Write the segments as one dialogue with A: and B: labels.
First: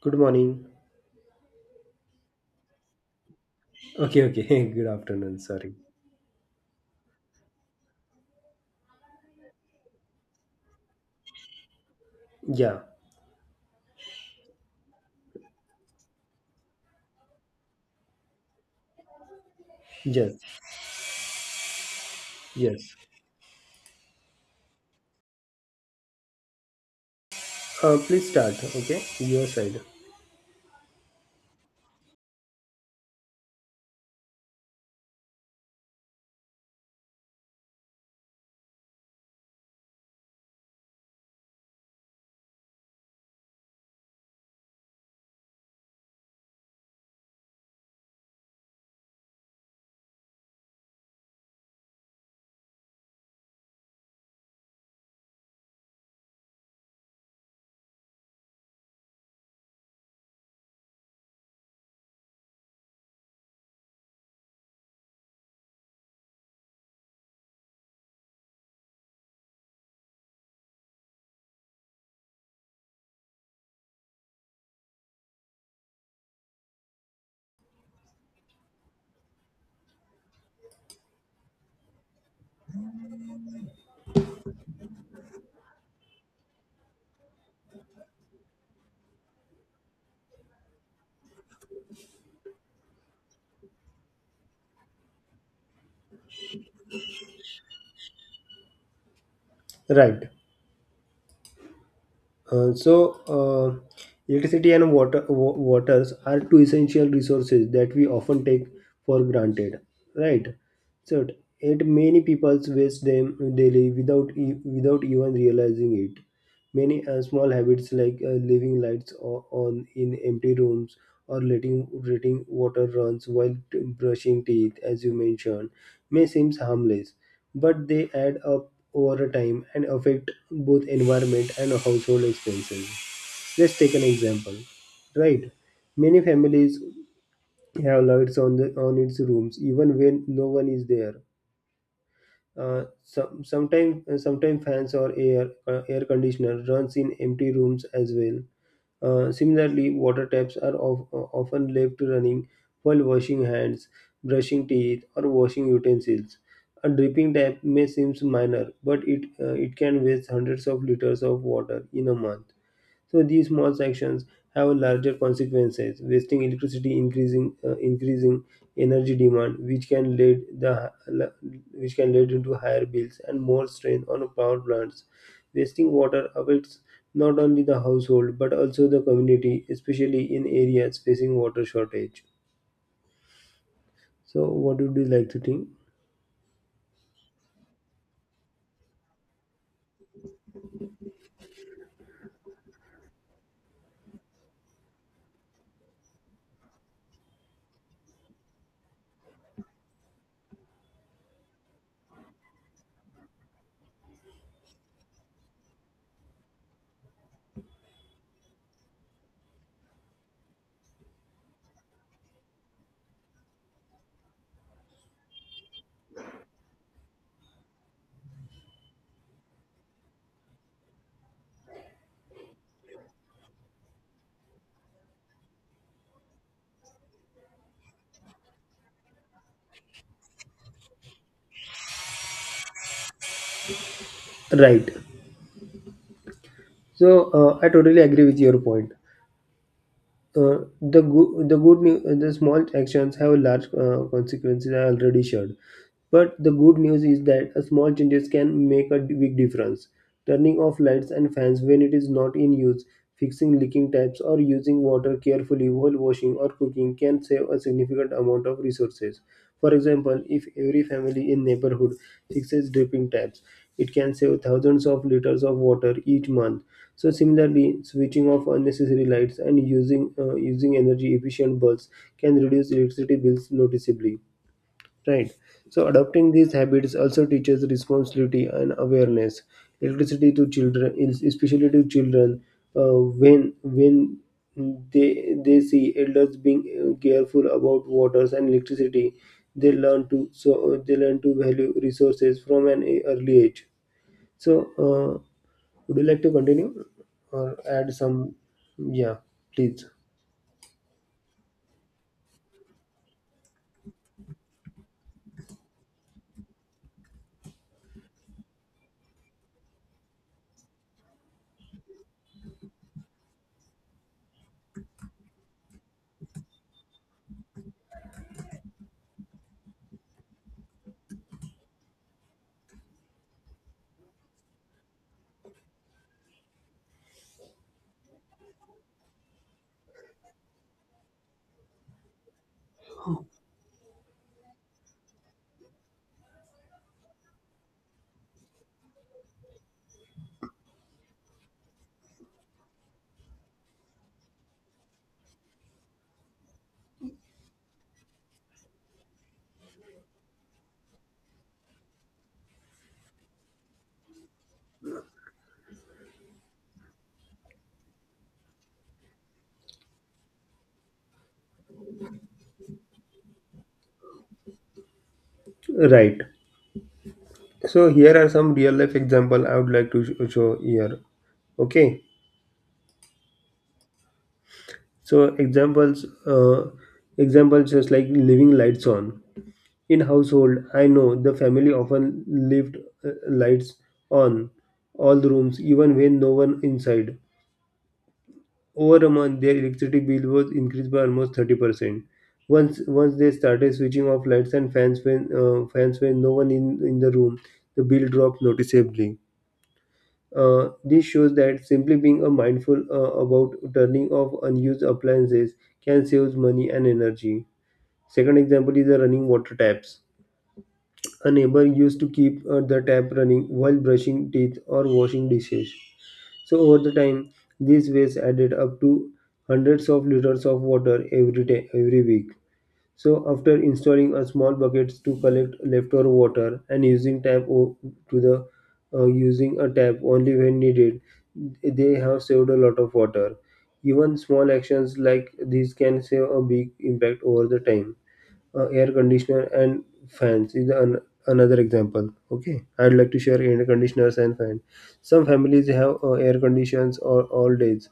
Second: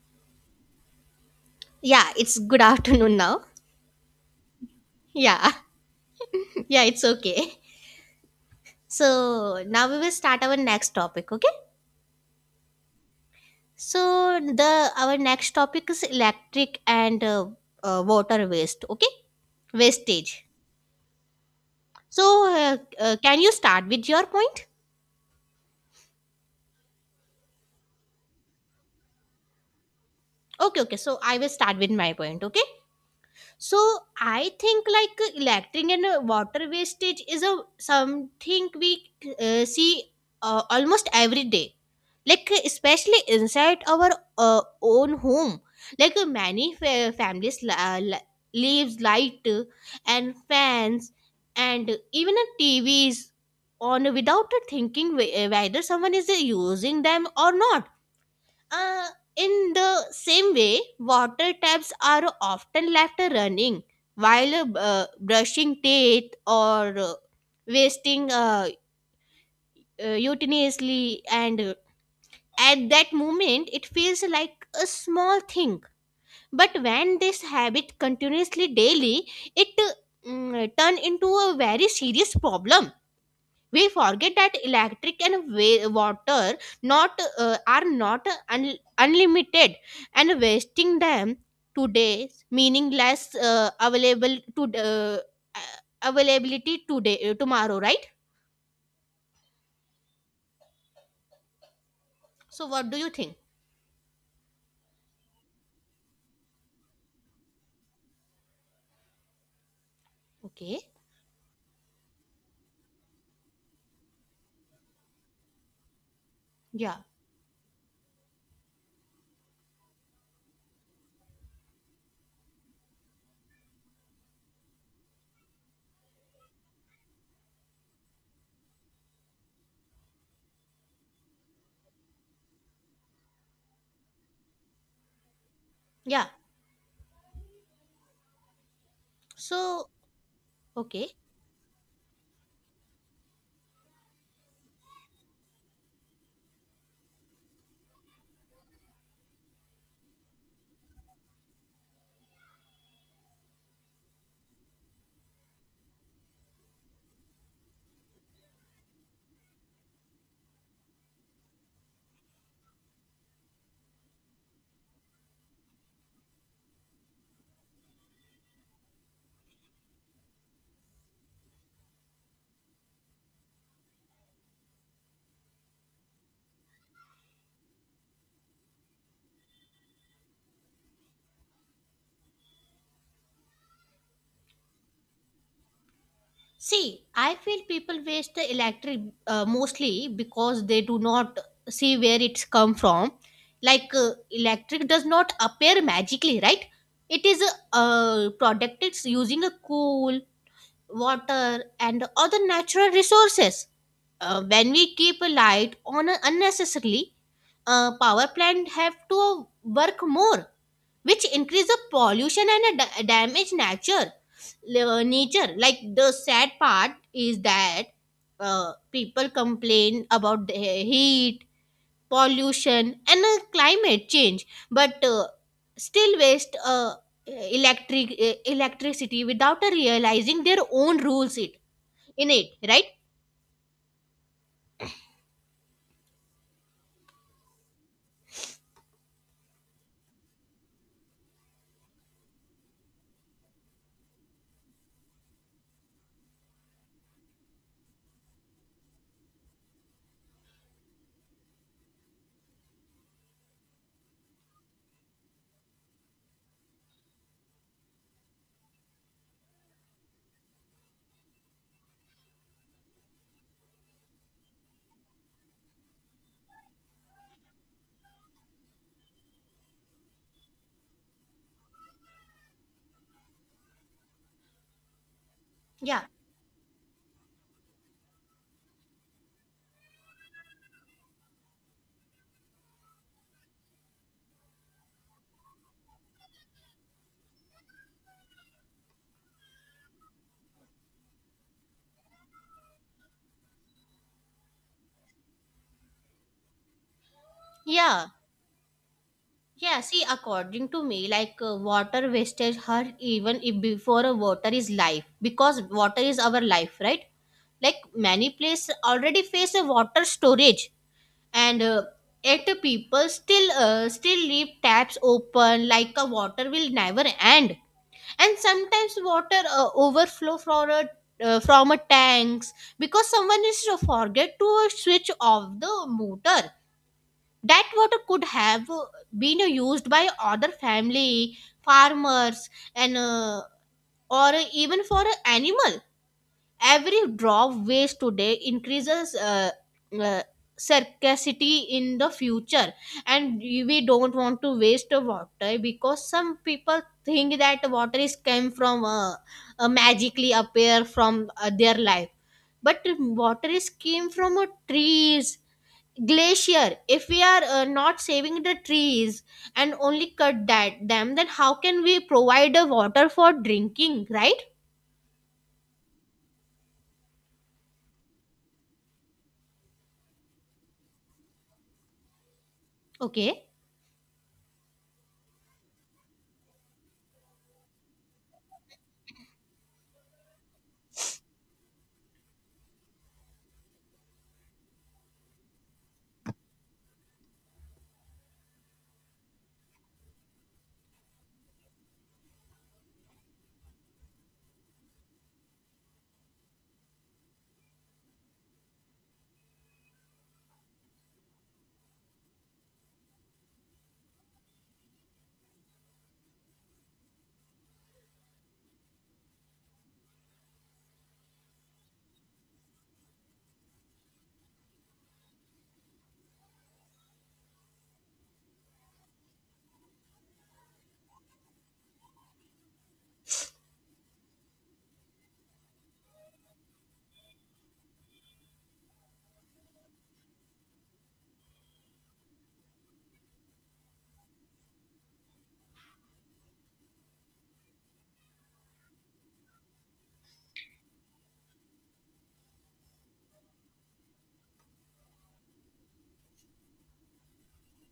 A: Good morning.
B: Yeah, it's good afternoon now.
A: Okay. Good afternoon.
B: Yeah,
A: Sorry.
B: yeah, it's okay. So now we will start our next topic. Okay.
A: Yeah.
B: So the our next topic is electric and water waste. Okay,
A: Yes.
B: wastage. So
A: Yes.
B: can you start with your point?
A: Please start. Okay. Your side.
B: Okay, okay. So I will start with my point. Okay. so I think electric and water wastage is a something we see almost every day, like especially inside our own home. Like many leaves light, and fans, and even TVs on without thinking whether someone is using them or not. uh, in the same way, water taps are often left running while brushing teeth, or wasting utensiliously. And At that moment it feels like a small thing, but when this habit continuously daily, it turn into a very serious problem. We forget that electric and water not are not unlimited, and wasting them today meaning less available to uh, availability today tomorrow, right?
A: Right.
B: So
A: Uh,
B: what
A: so,
B: do you think?
A: uh, Electricity and waters are two essential resources that we often take for granted. Right.
B: Okay.
A: So, it many people waste them daily without without even realizing it.
B: Yeah.
A: Many small habits like leaving lights on in empty rooms or letting water runs while brushing teeth, as you mentioned, may seem harmless, but they add up over time and affect both environment and household expenses. Let's take an example, right? Many
B: Yeah.
A: families have lights on the on its rooms
B: So
A: even when no one is
B: okay,
A: there. Sometimes fans or air conditioner runs in empty rooms as well. Similarly water taps are often left running while washing hands, brushing teeth, or washing utensils. A dripping tap may seem minor, but it can waste hundreds of liters of water in a month. So these small actions have larger consequences, wasting electricity, increasing energy demand, which can lead into higher bills and more strain on power plants. Wasting water affects not only the household but also the community, especially in areas facing water shortage. So, what would you like to think?
B: see, I feel people waste the electric mostly because they do not see where it's come from. Like electric does not appear magically, right? It is a product. It's using a coal, water, and other natural resources. When we keep a light on unnecessarily, power plant have to work more, which increase the pollution and damage nature. Nature, like the sad part is that people complain about the heat, pollution, and climate change, but still waste electricity without realizing their own rules it in it, right?
A: Right. So, I totally agree with your point. The small actions have large consequences. I already shared. But the good news is that a small changes can make a big difference. Turning off lights and fans when it is not in use, fixing leaking taps, or using water carefully while washing or cooking can save a significant amount of resources. For example, if every family in neighborhood fixes dripping taps, it can save thousands of liters of water each month. So similarly, switching off unnecessary lights and using energy efficient bulbs can reduce electricity bills noticeably. Right. So
B: Yeah.
A: adopting these habits also teaches responsibility and awareness. Electricity to especially to children, uh, when they see elders being careful about waters and electricity, they learn to value resources from an early age. So, would you like to continue or add
B: Yeah.
A: some? Yeah,
B: Yeah,
A: please.
B: see, according to me, like water wastage hurt even if before water is life, because water is our life, right? Like many places already face a water storage, and yet people still still leave taps open, like water will never end. And sometimes water overflow from a tanks because someone is to forget to switch off the motor. That water could have been used by other family, farmers, and or even for an animal. Every drop waste today increases uh, scarcity in the future, and we don't want to waste the water, because some people think that water is came from magically appear from their life, but water is came from trees, glacier. If we are not saving the trees and only cut that them, then how can we provide a water for drinking, right?
A: Right. So here are some real life example I would like to show here. Okay.
B: Okay.
A: So examples just like leaving lights on in household. I know the family often left lights on all the rooms even when no one inside. Over a month their electricity bill was increased by almost 30%. Once they started switching off lights and fans when no one in the room, the bill dropped noticeably. This shows that simply being a mindful about turning off unused appliances can save money and energy. Second example is the running water taps. A neighbor used to keep the tap running while brushing teeth or washing dishes. So over the time, these waste added up to hundreds of liters of water every week. So, after installing a small buckets to collect leftover water and to the using a tap only when needed, they have saved a lot of water. Even small actions like these can save a big impact over the time. Air conditioner and fans is an, another example. Okay, I'd like to share air conditioners and fans. Some families have air conditioners or all days.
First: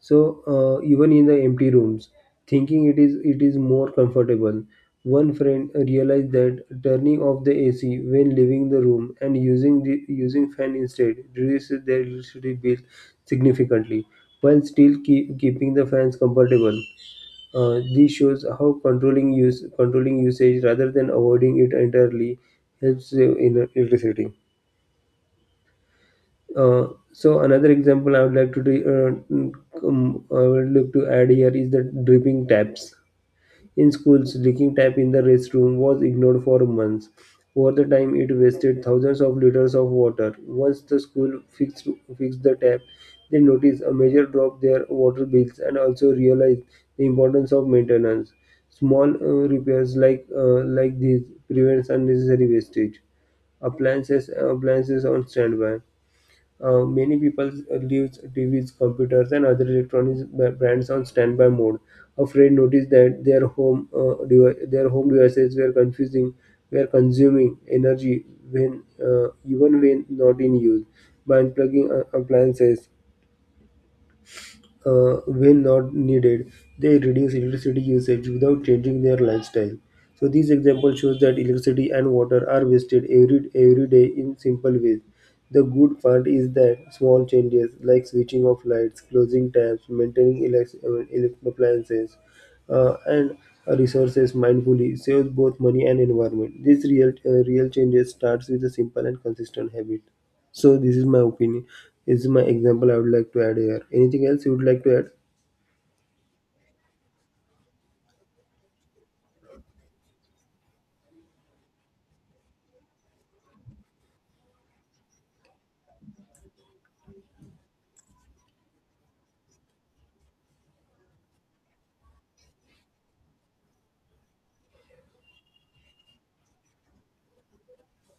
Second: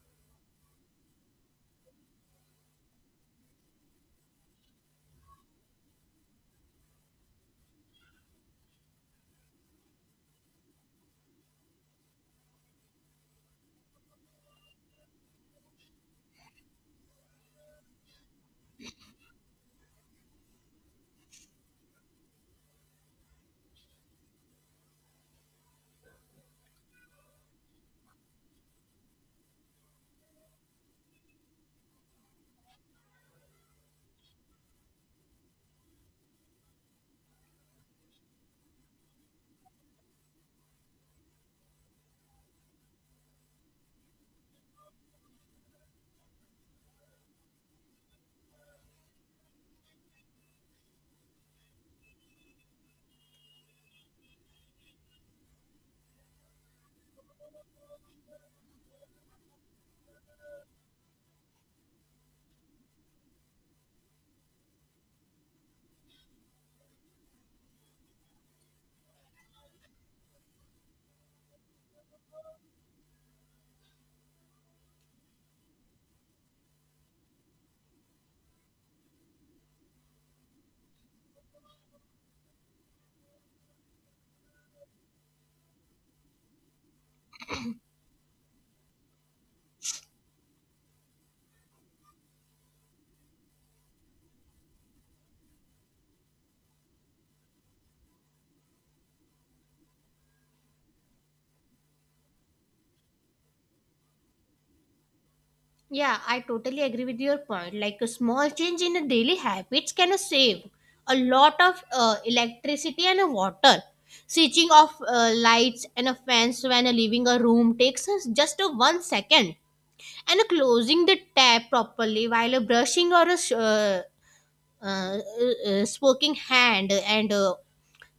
A: So even in the empty rooms, thinking it is more comfortable. One friend realized that turning off the AC when leaving the room and using the using fan instead reduces their electricity bill significantly, while still keeping the fans comfortable. This shows how controlling usage rather than avoiding it entirely helps save in electricity. Uh, so another example I would like to I would look to add here is the dripping taps. In schools, leaking tap in the restroom was ignored for months. Over the time, it wasted thousands of liters of water. Once the school fixed the tap, they noticed a major drop their water bills and also realized the importance of maintenance. Small repairs like these prevents unnecessary wastage. Appliances on standby. Many people leaves TVs, computers, and other brands on standby mode, afraid notice that their their home devices were consuming energy when even when not in use. By unplugging appliances, when not needed, they reduce electricity usage without changing their lifestyle. So these examples shows that electricity and water are wasted every day in simple ways. The good part is that small changes like switching off lights, closing taps, maintaining appliances and resources mindfully saves both money and environment. This real changes starts with a simple and consistent habit. So this is my opinion. This is my example I would like to add here. Anything else you would like to add?
B: Yeah, I totally agree with your point. Like a small change in a daily habits can save a lot of electricity and water. Switching off lights and a fans when leaving a room takes us just a one second, and closing the tap properly while brushing or sh- uh, smoking hand, and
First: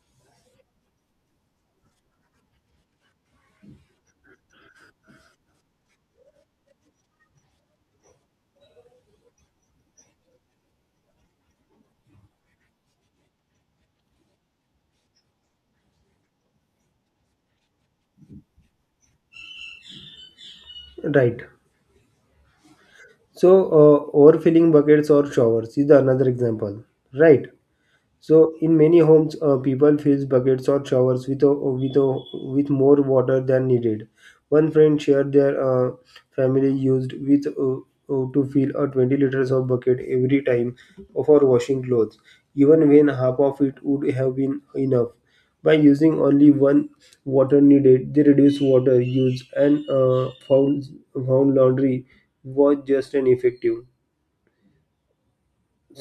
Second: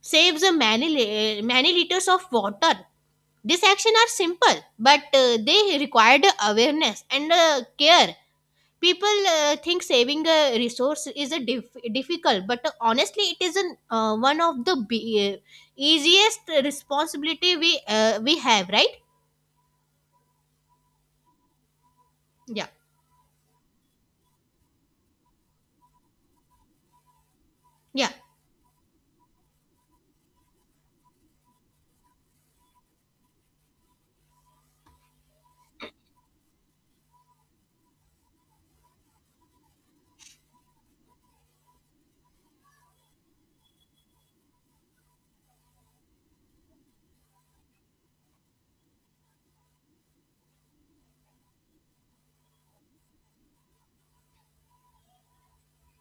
B: saves many liters of water. These actions are simple, but they required awareness and care. People think saving a resource is a difficult, but honestly, it is one of the easiest responsibility we have, right?
A: Right.
B: Yeah.
A: So overfilling buckets or showers is another example. Right.
B: Yeah.
A: So in many homes, people fill buckets or showers with more water than needed. One friend shared their family used with to fill a 20 liters of bucket every time for washing clothes, even when half of it would have been enough. By using only one water needed, they reduced water use and found laundry was just and effective.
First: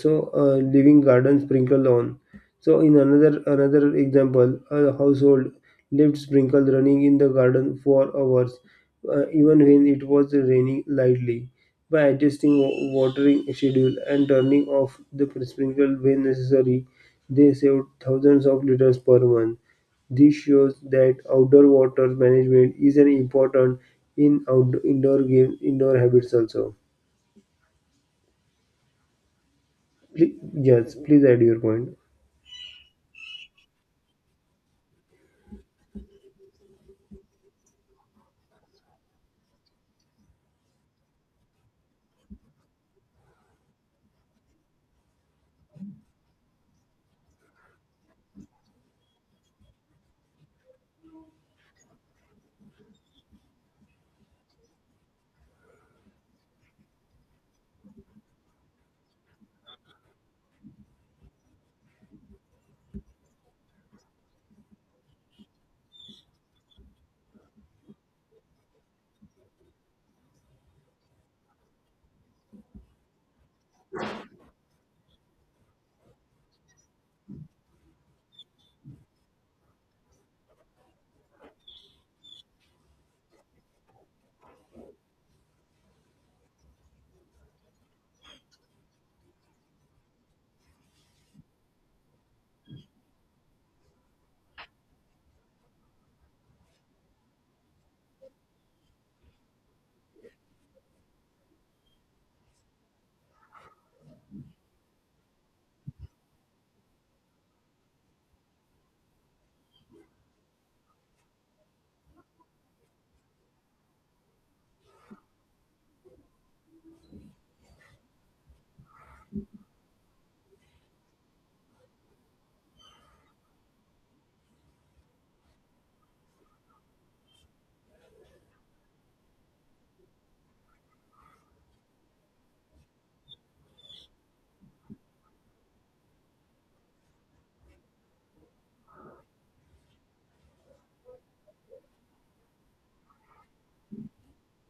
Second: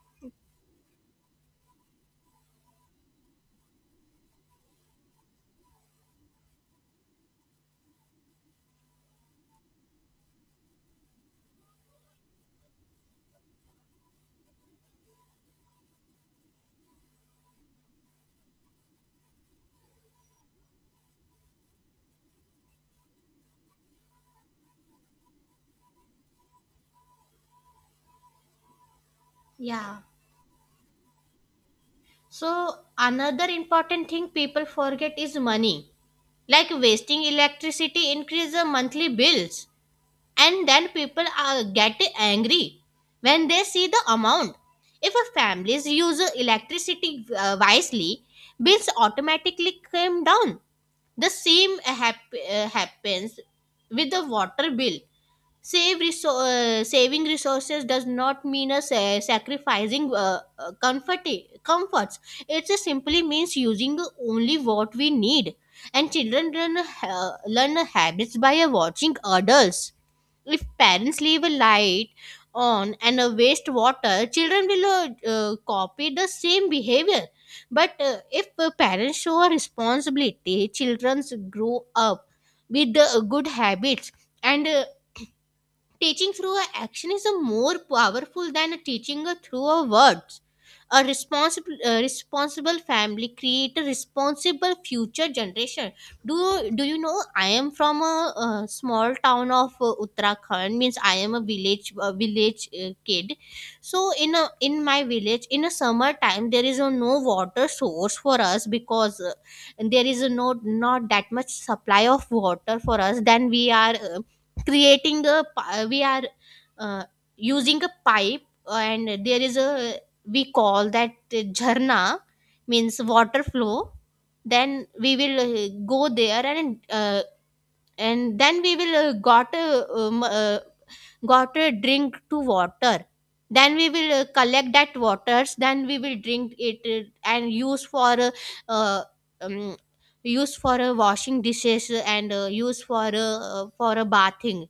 A: So living garden sprinkle lawn. So in another example, a household left sprinkle running in the garden for hours, even when it was raining lightly. By adjusting watering schedule and turning off the sprinkle when necessary, they saved thousands of liters per month. This shows that outdoor water management is an important in outdoor indoor game indoor habits also.
B: Yeah.
A: Please, yes please add your point.
B: So another important thing people forget is money. Like wasting electricity increase the monthly bills, and then people are get angry when they see the amount. If a families use electricity wisely, bills automatically come down. The same happens with the water bill. Save resou- Saving resources does not mean a sacrificing comforts. It just simply means using only what we need. And children learn habits by watching adults. If parents leave a light on and waste water, children will copy the same behavior. But if parents show a responsibility, children grow up with good habits, and teaching through a action is a more powerful than a teaching a through a word. A responsible responsible family create a responsible future generation. do do you know, I am from a small town of Uttarakhand, means I am a village kid. So in a in my village in a summer time, there is a no water source for us, because there is a no, not that much supply of water for us. Then we are we are uh, using a pipe, and there is a, we call that jharna, means water flow. Then we will go there, and then we will um, uh, got a drink to water. Then we will collect that waters, then we will drink it, and use for uh, um, use for washing dishes, and use for a bathing.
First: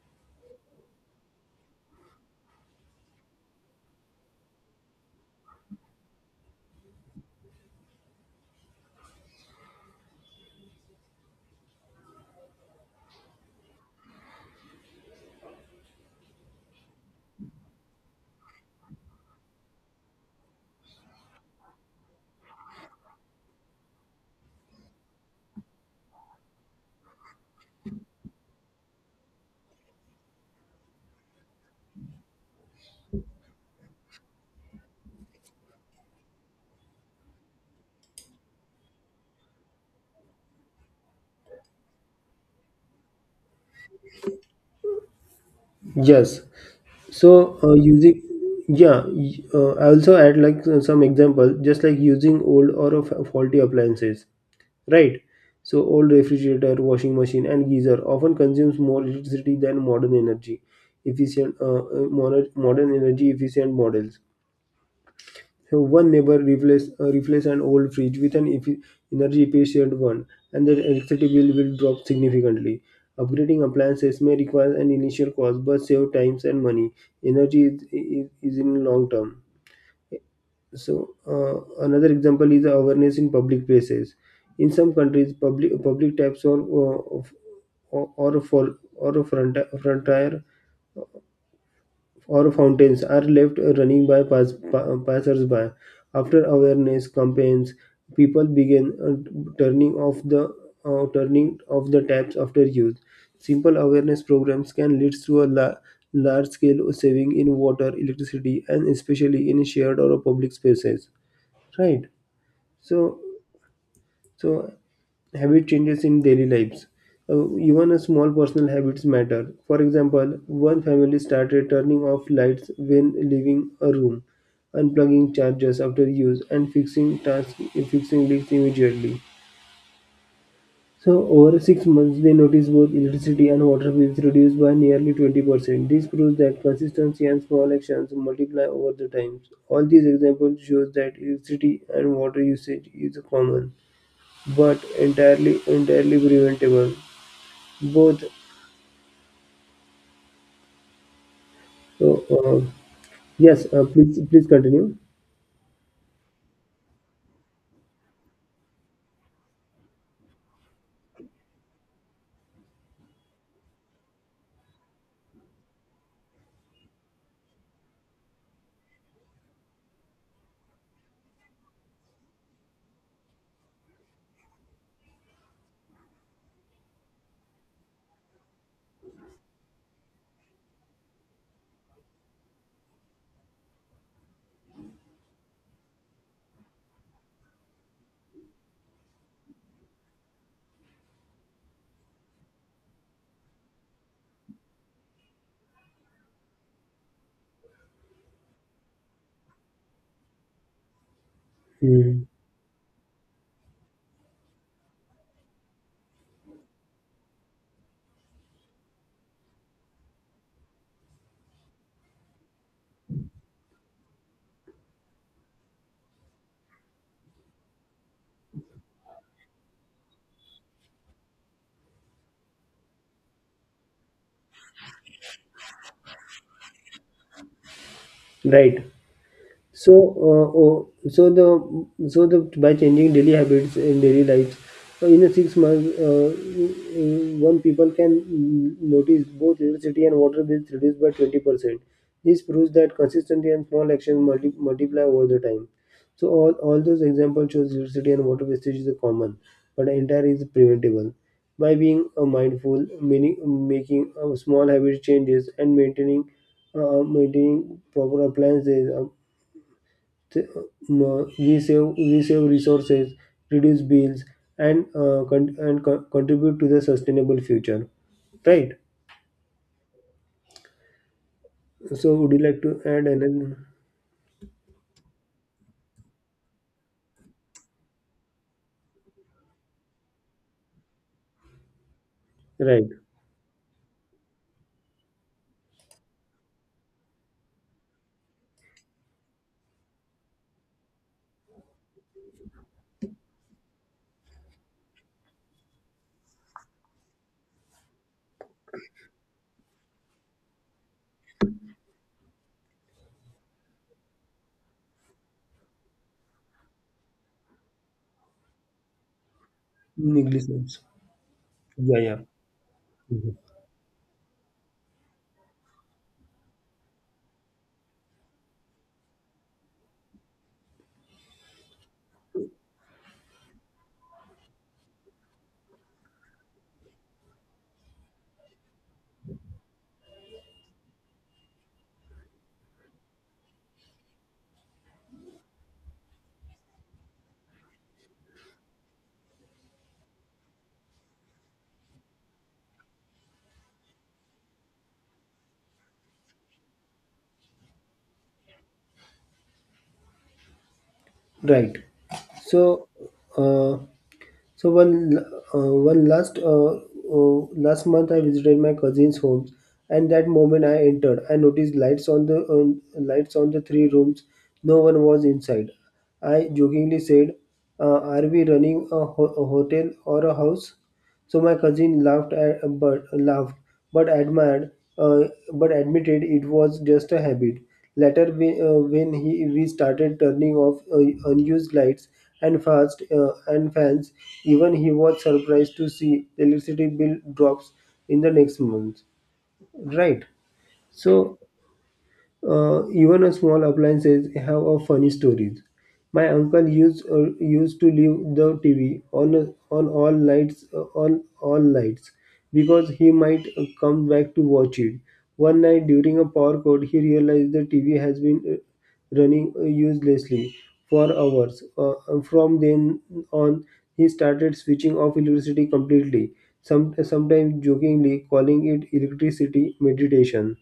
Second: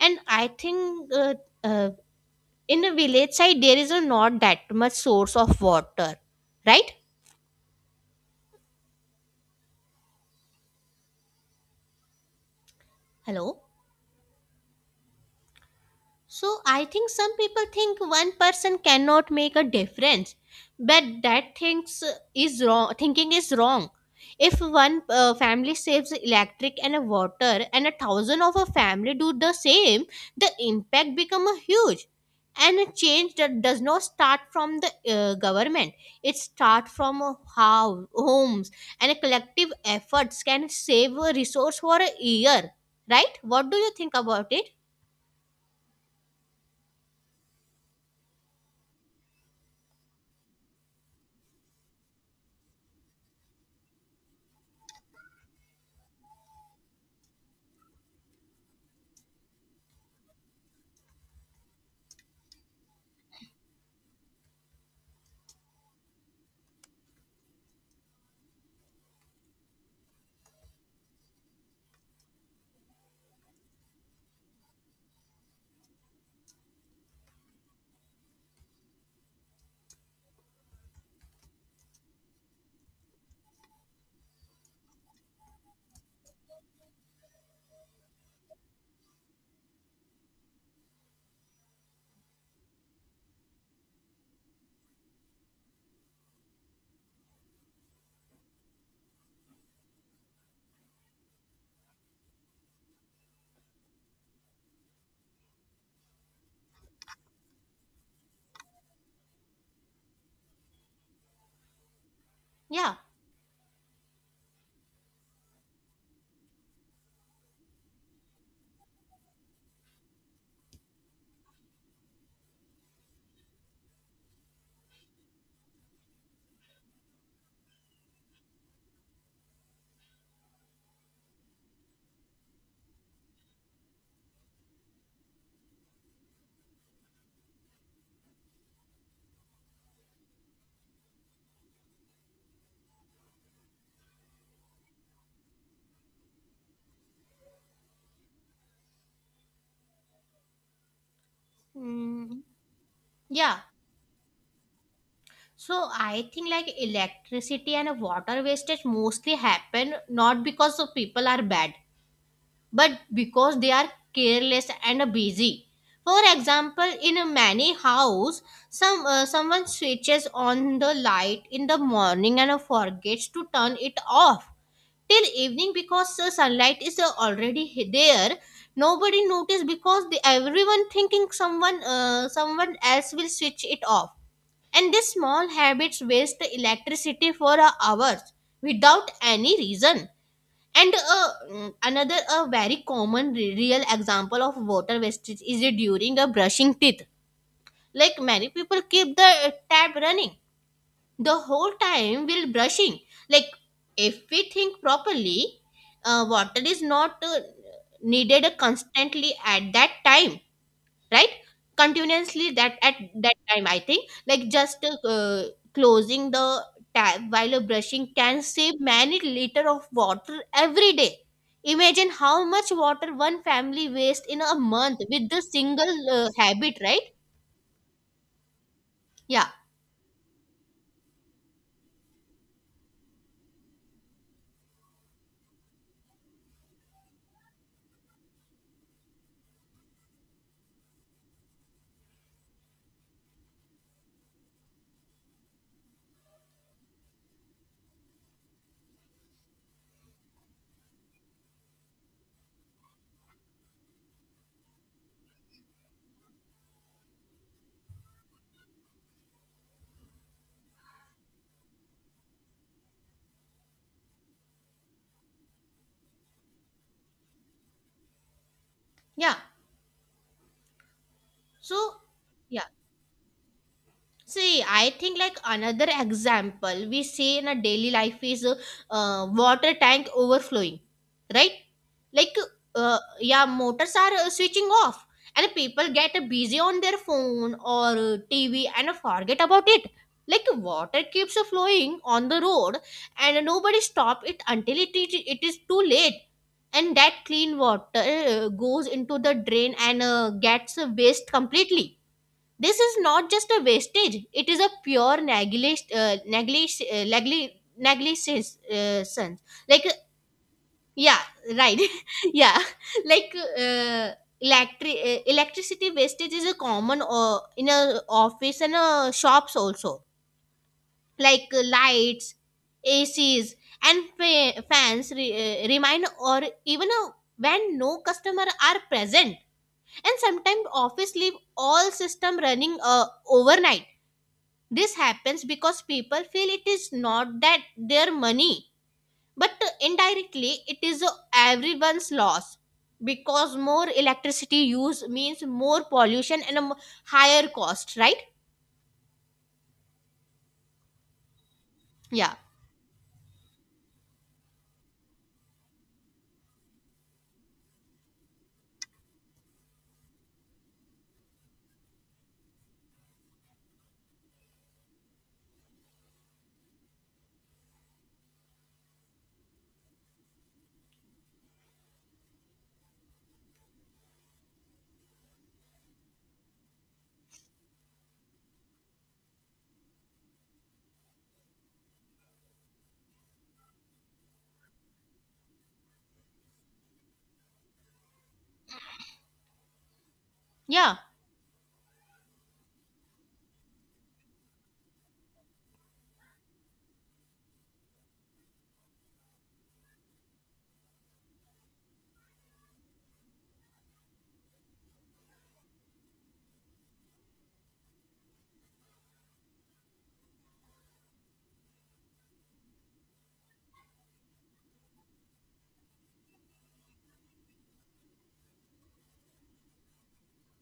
B: And I think uh, in a village side there is a not that much source of water, right? Hello. So I think some people think one person cannot make a difference, but that thinks is wrong. Thinking is wrong. If one family saves electric and a water, and a thousand of a family do the same, the impact become a huge. And a change that does not start from the government. It starts from a how homes and a collective efforts can save a resource for a year, right? What do you think about it?
A: Yes. So I also add like some example, just like using old or of faulty appliances, right? So old refrigerator, washing machine, and geyser often consumes more electricity than modern energy efficient models. So one neighbor replace an old fridge with an energy efficient one, and the electricity bill will drop significantly. Upgrading appliances may require an initial cost, but save times and money. Energy is in long term. So another example is awareness in public places. In some countries, public taps or of- or for or a front frontier or fountains are left running by passersby. After awareness campaigns, people began turning off the taps after use. Simple awareness programs can lead to a large scale saving in water, electricity, and especially in shared or public spaces. Right.
B: Yeah.
A: So so habit changes in daily lives. Even a small personal habits matter. For example, one family started turning off lights when leaving a room, unplugging chargers after use, and fixing leaks immediately. So over 6 months, they noticed both electricity and water bills reduced by nearly 20%. This proves that consistency and small actions multiply over the time. All these examples shows that electricity and water usage is common, but entirely preventable both. So,
B: Mm, yeah.
A: yes, please continue.
B: So I think like electricity and water wastage mostly happen not because of people are bad, but because they are careless and busy. For example, in a many house, someone switches on the light in the morning and forgets to turn it off till evening, because the sunlight is already he- there. Nobody notice, because the, everyone thinking someone else will switch it off. And these small habits waste the electricity for hours without any reason. And another a very common real example of water wastage is during a brushing teeth. Like many people keep the tap running the whole
A: Hmm.
B: time while brushing. Like if we think properly, water is not needed constantly at that time, right? Continuously, that at that time, I think like just uh, closing the tap while you're brushing can save many liter of water every day. Imagine how much water one family wastes in a month with the single habit, right?
A: Right.
B: Yeah.
A: So, oh, so the by changing daily habits in daily lives, in a 6 months, one people can notice both electricity and water bills reduced by 20%. This proves that consistency and small actions multiply over the time. So all those examples shows electricity and water wastage is a common, but entire is preventable. By being mindful, meaning, making small habit changes, and maintaining proper appliances, we save resources, reduce bills, and contribute to the sustainable future. Right.
B: Yeah. So
A: So would you like
B: yeah,
A: to add another?
B: see, I think like another example we see in a daily life is water tank overflowing, right? Like
A: Right.
B: yeah, motors are switching off, and people get busy on their phone or TV and forget about it. Like water keeps flowing on the road, and nobody stop it until it is too late. And that clean water goes into the drain and gets waste completely. This is not just a wastage, it is a pure negligence sense. Like,
A: Negligence.
B: yeah, right.
A: Yeah, yeah.
B: Yeah, like electricity wastage is a common in a office and shops also. Like lights, ACs, and fans remind, or even when no customer are present. And sometimes office leave all system running overnight. This happens because people feel it is not that their money, but indirectly it is everyone's loss, because more electricity use means more pollution and a higher cost, right?
A: Right.
B: Yeah.
A: So, uh, so one one last last month I visited my cousin's home, and that moment I entered, I noticed lights on lights on the three rooms. No one was inside. I jokingly said, "Are we running a hotel or a house?" So my cousin laughed, but uh, admitted it was just a habit. Later, we, when he we started turning off unused lights and fast and fans, even he was surprised to see electricity bill drops in the next month. Right.
B: Yeah.
A: So even a small appliances have a funny stories. My uncle used to leave the TV on all nights because he might come back to watch it. One night during a power cut, he realized the TV has been running uselessly for hours. From then on, he started switching off electricity completely. Sometimes jokingly calling it electricity meditation.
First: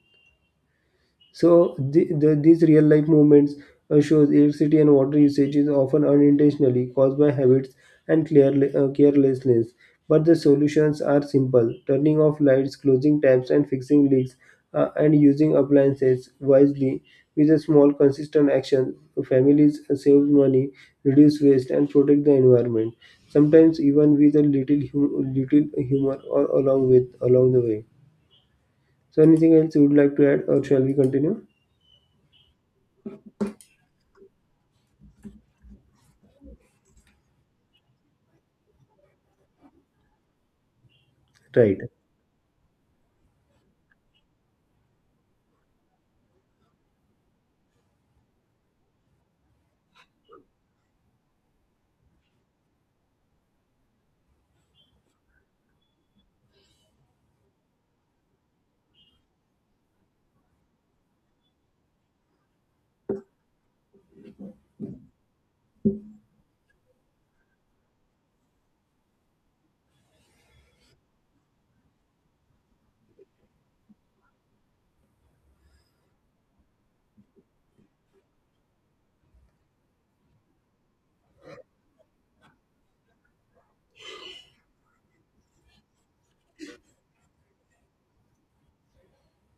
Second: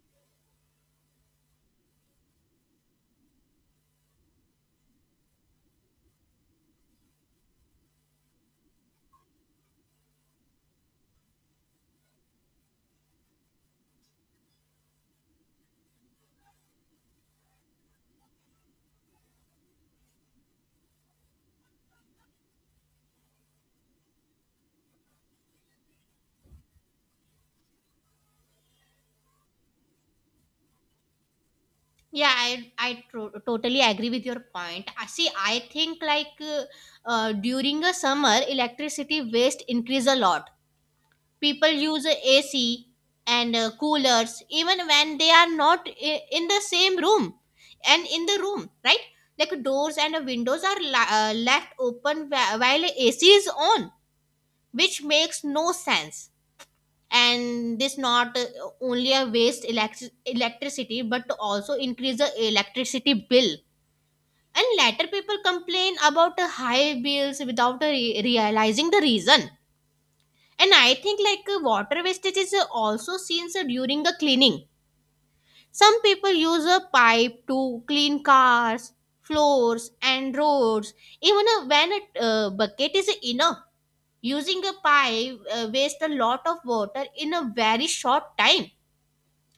A: So these real life movements shows electricity and water usage is often unintentionally caused by habits and carelessness. But the solutions are simple: turning off lights, closing taps, and fixing leaks, and using appliances wisely. With a small, consistent action, families save money, reduce waste, and protect the environment. Sometimes even with a little humor or along with along the way. So anything else you would like to add, or shall we continue?
B: Yeah, I totally agree with your point. I see, I think like during a summer electricity waste increase a lot. People
A: Right.
B: use a AC and coolers even when they are not in the same room and in the room, right? Like doors and windows are left open while AC is on, which makes no sense. And this not only a waste electricity, but also increase the electricity bill, and later people complain about the high bills without realizing the reason. And I think like water wastage is also seen during the cleaning. Some people use a pipe to clean cars, floors, and roads. Even when a bucket is enough, using a pipe wastes a lot of water in a very short time.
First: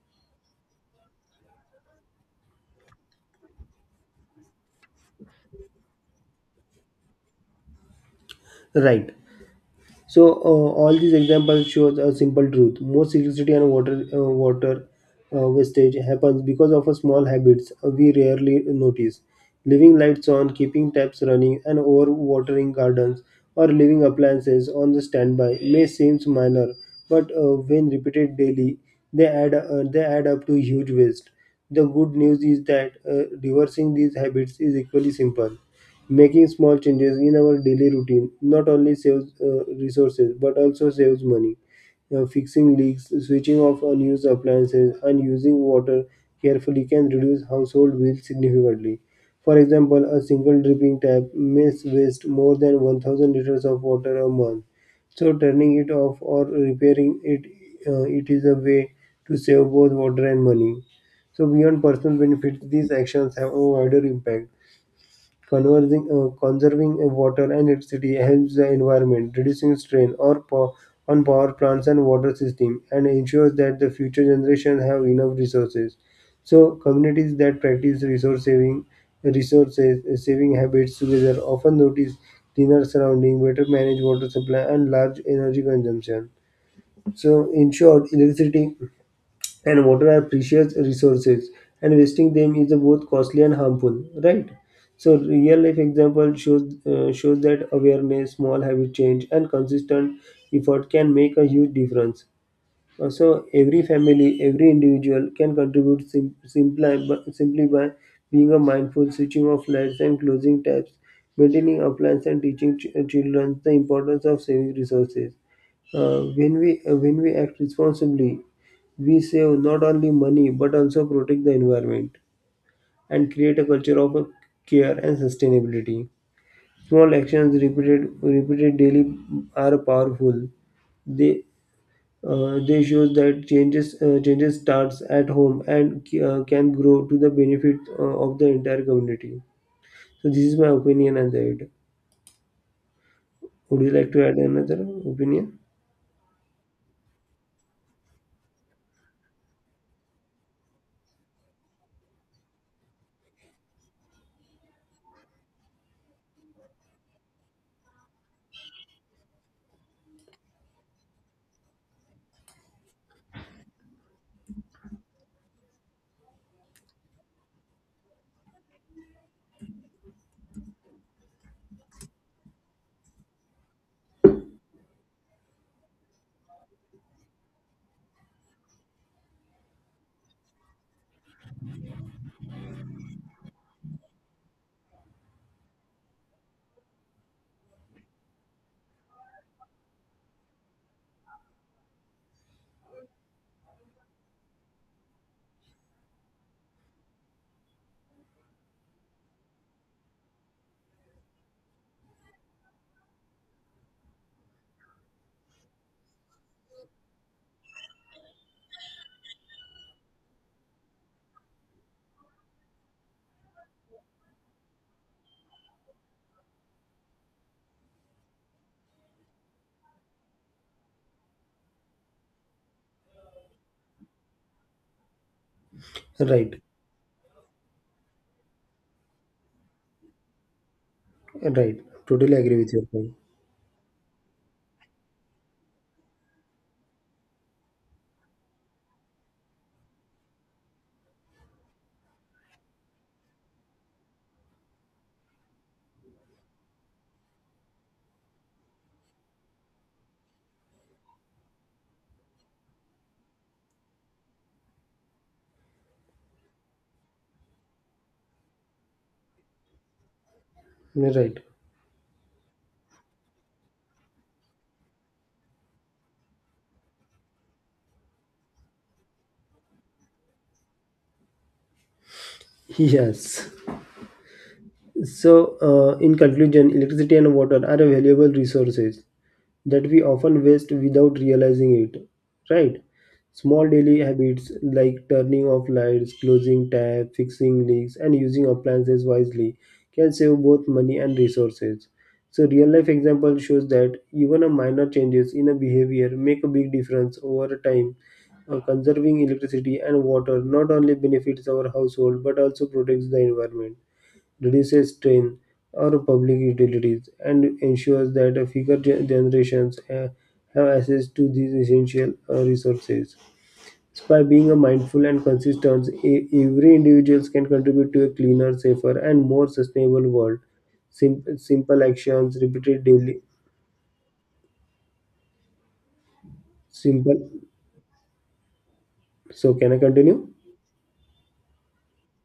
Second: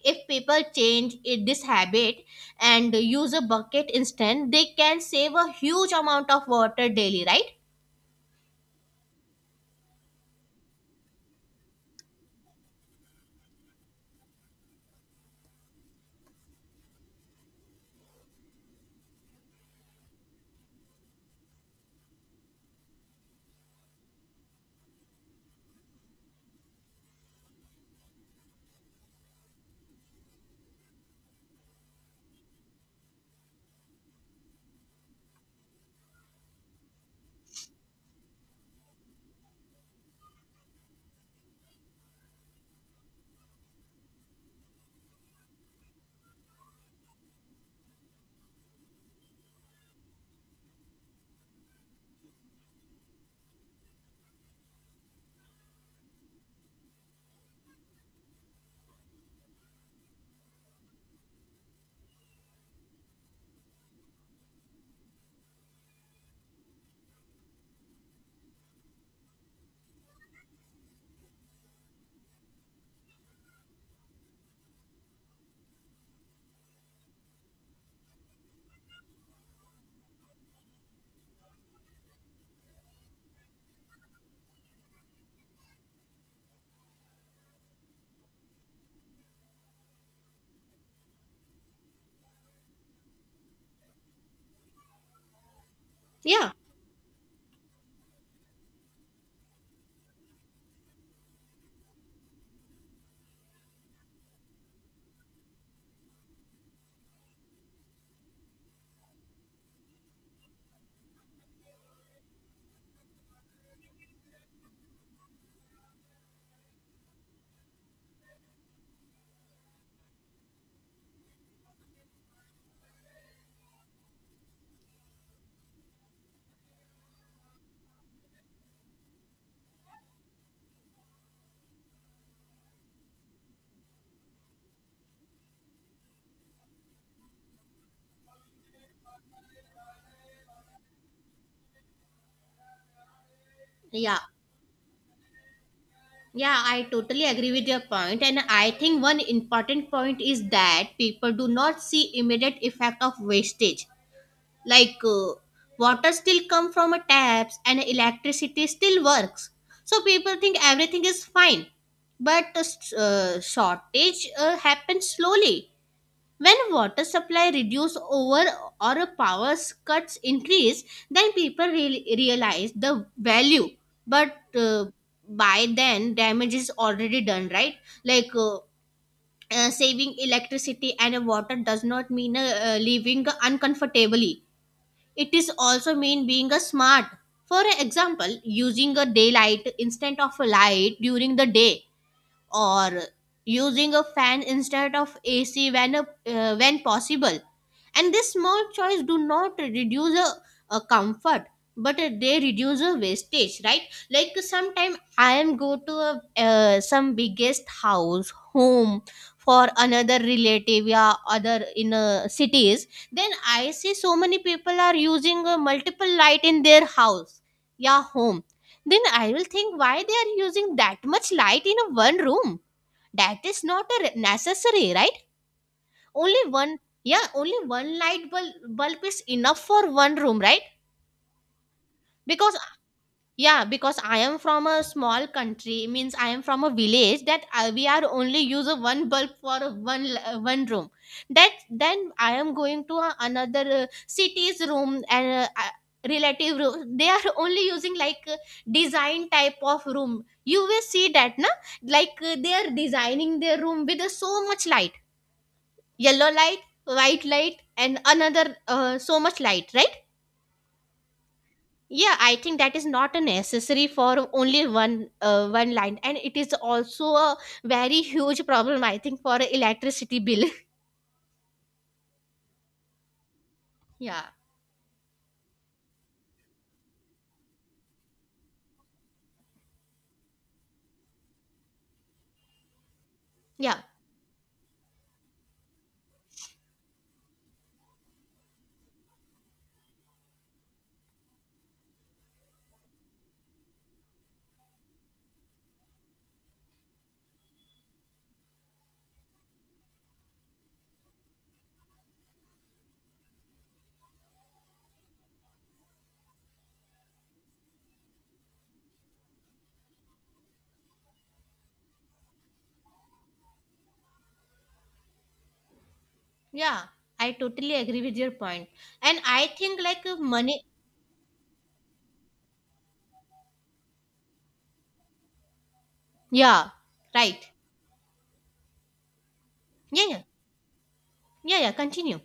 B: If people change it, this habit, and use a bucket instead, they can save a huge amount of water daily, right?
A: Right. So all these examples show a simple truth: most electricity and water wastage happens because of a small habits we rarely notice. Leaving lights on, keeping taps running, and overwatering gardens or leaving appliances on the standby may seem minor, but when repeated daily, they add up to huge waste. The good news is that reversing these habits is equally simple. Making small changes in our daily routine not only saves resources but also saves money. Fixing leaks, switching off unused appliances, and using water carefully can reduce household bills significantly. For example, a single dripping tap may waste more than 1,000 liters of water a month. So, turning it off or repairing it, it is a way to save both water and money. So, beyond personal benefits, these actions have a wider impact. Conserving water and electricity helps the environment, reducing on power plants and water systems, and ensures that the future generations have enough resources. So, communities that practice resources saving habits together often notice cleaner surrounding, better managed water supply, and large energy consumption. So, in short, electricity and water are precious resources and wasting them is both costly and harmful. Right. So real life example
B: Yeah.
A: shows shows that awareness, small habit change, and consistent effort can make a huge difference. So every family, every individual can contribute simply by being a mindful, switching off lights and closing taps, maintaining appliances, and teaching children the importance of saving resources. When we act responsibly, we save not only money but also protect the environment and create a culture of care and sustainability. Small actions repeated daily are powerful. They they show that changes starts at home and can grow to the benefit of the entire community. So this is my opinion on that. Would you like
B: Yeah.
A: to add another opinion?
B: Yeah, I totally agree with your point, and I think one important point is that people do not see immediate effect of wastage. Like water still come from a taps and electricity still works, so people think everything is fine. But shortage happens slowly, when water supply reduce over or power cuts increase, then people real realize the value. But by then, damage is already done, right? Like uh, saving electricity and water does not mean living uncomfortably. It is also mean being a smart. For example, using a daylight instead of a light during the day or using a fan instead of AC when possible. And this small choice do not reduce a comfort, but they reduce a wastage, right? Like sometime I am go to some biggest house home for another relative, yeah, other in cities. Then I see so many people are using multiple light in their house, yeah, home. Then I will think why they are using that much light in a one room. That is not a re- necessary, right? Only
A: Right,
B: one. Yeah, only one light bulb is enough for one room, right?
A: right. Totally
B: Because,
A: agree with your point.
B: yeah, because I am from a small country, means I am from a village, that we are only use a one bulb for a one room. That then I am going to another city's room and relative room. They are only using like design type of room, you will see that na. Like they are designing their room with so much light, yellow light, white light and another so much light, right?
A: Right.
B: Yeah, I think that is not a necessary for only one line and it is also a very huge problem, I think, for a electricity bill.
A: Yes.
B: Yeah.
A: So, in conclusion, electricity and water are valuable resources that we often waste without realizing it, right? Small
B: Yeah,
A: daily habits like turning off lights, closing tab, fixing leaks, and using appliances wisely can save both money and resources. So, real life example shows that even a minor changes in a behavior make a big difference over time. Conserving electricity and water not only benefits our household but also protects the environment, reduces strain on public utilities, and ensures that generations have access to these essential resources. So by being a mindful and consistent, every
B: yeah,
A: individual
B: I
A: can
B: totally
A: contribute
B: agree
A: to a
B: with your
A: cleaner,
B: point,
A: safer,
B: and
A: and
B: I
A: more
B: think
A: sustainable world.
B: money.
A: Simple actions repeated daily.
B: Yeah.
A: Simple.
B: Right.
A: So can I
B: Yeah, yeah.
A: continue?
B: Yeah, yeah, continue.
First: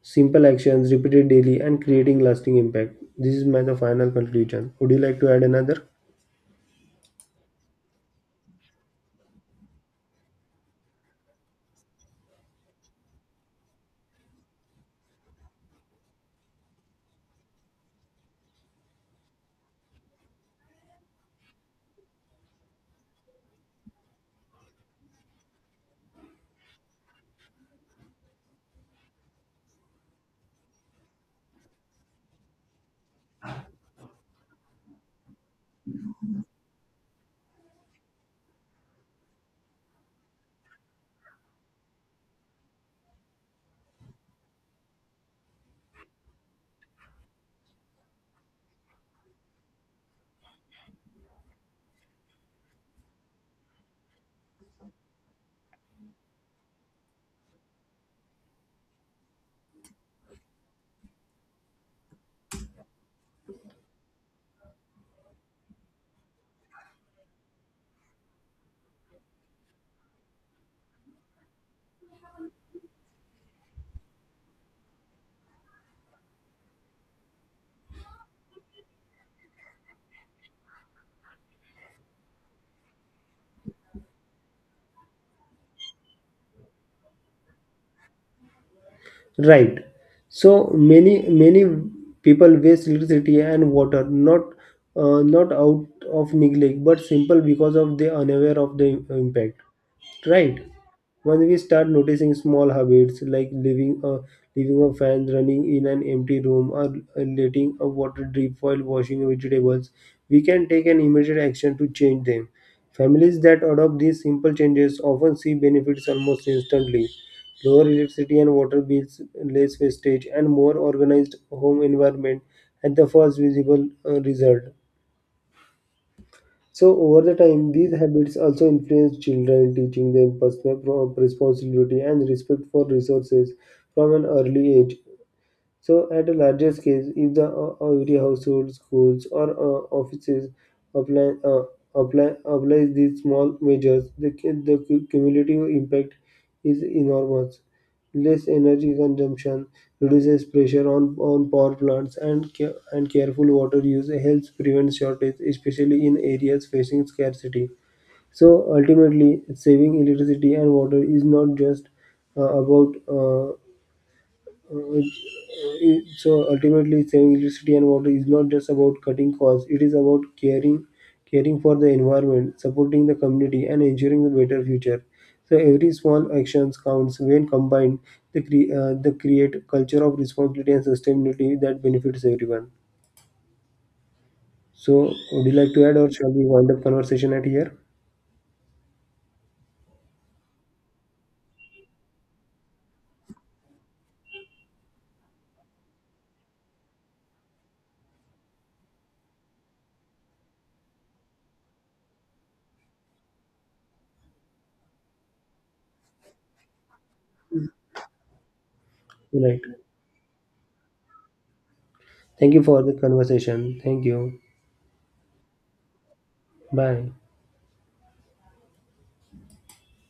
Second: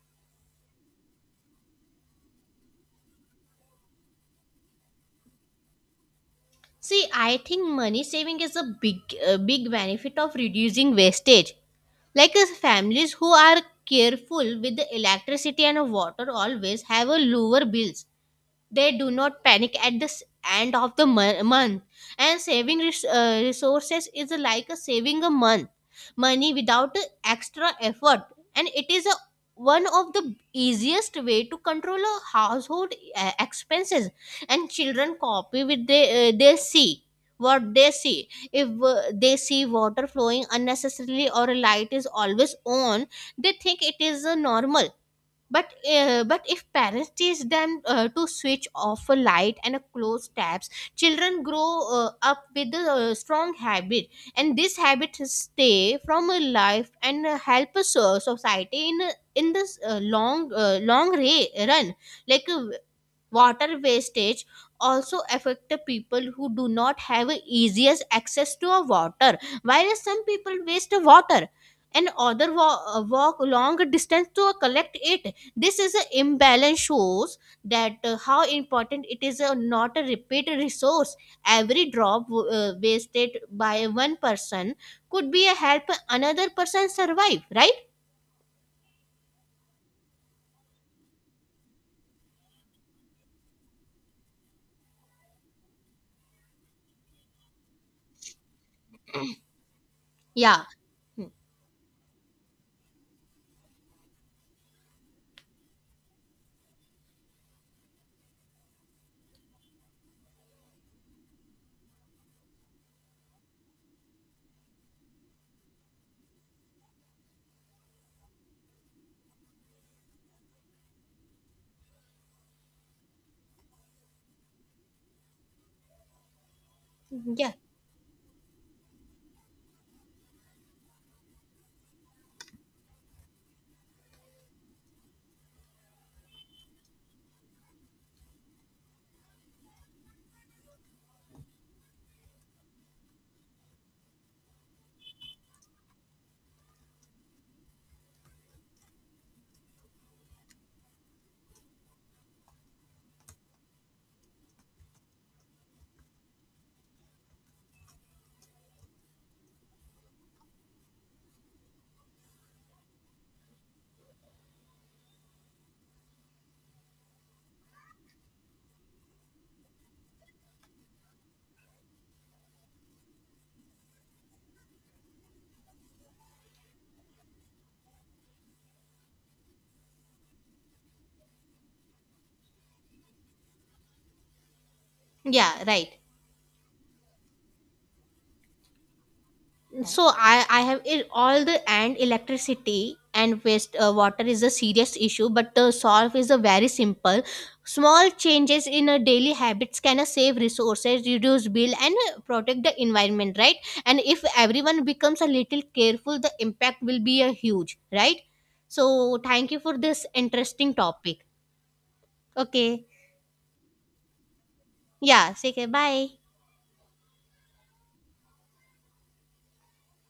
A: Simple actions repeated daily and creating lasting impact. This is my the final conclusion. Would you like to add another?
B: See, I think money saving is a big, big benefit of reducing wastage. Like families who are careful with the electricity and water always have a lower bills. They do not panic at end of month, and saving resources is like a saving a month money without a extra effort. And it is a one of the easiest way to control a household expenses. And children copy with they, they see. What they see, if they see water flowing unnecessarily or a light is always on, they think it is normal. But if parents teach them to switch off a light and a close tabs, children grow up with a strong habit. And this habit stay from a life and help society in in this long run. Like water wastage also affect the people who do not have easiest access to a water. Whereas some people waste water and other walk long distance to collect it. This is an imbalance shows that how important it is not a repeat resource. Every drop wasted by one person could be a help another person survive. Right?
A: Right. So many people waste electricity and water not out of neglect but simple because of they unaware of the impact, right?
B: Yeah.
A: When we start noticing small habits like leaving a fan running in an empty room or letting a water drip while washing vegetables, we can take an immediate action to change them. Families that adopt these simple changes often see benefits almost instantly: lower electricity and water bills, less wastage, and more organized home environment at the first visible result. So over the
B: Yeah.
A: time, these habits also influence children, teaching them personal responsibility and respect for resources from an early age. So, at a larger scale, if the every household, schools, or offices apply apply applies these small measures, cumulative impact is enormous. Less energy consumption reduces pressure on power plants, and and careful water use helps prevent shortage, especially in areas facing scarcity. So, ultimately, saving electricity and water is not just about uh, so ultimately saving electricity and water is not just about cutting costs. It is about caring for the environment, supporting the community, and ensuring a better future. So every small action counts. When combined, they create a culture of responsibility and sustainability that benefits everyone. So would you
B: Yeah.
A: like to
B: Right.
A: add or shall we wind up conversation at here?
B: So I have it all the and electricity and waste water is a serious issue, but the solve is a very simple. Small changes in a daily habits can save resources, reduce bill and protect the environment, right? And if everyone becomes a little careful, the impact will be a huge, right? So thank you
A: Right.
B: for this interesting topic.
A: Thank you for
B: Okay.
A: the conversation. Thank you.
B: Yeah, say okay, bye.
A: Bye.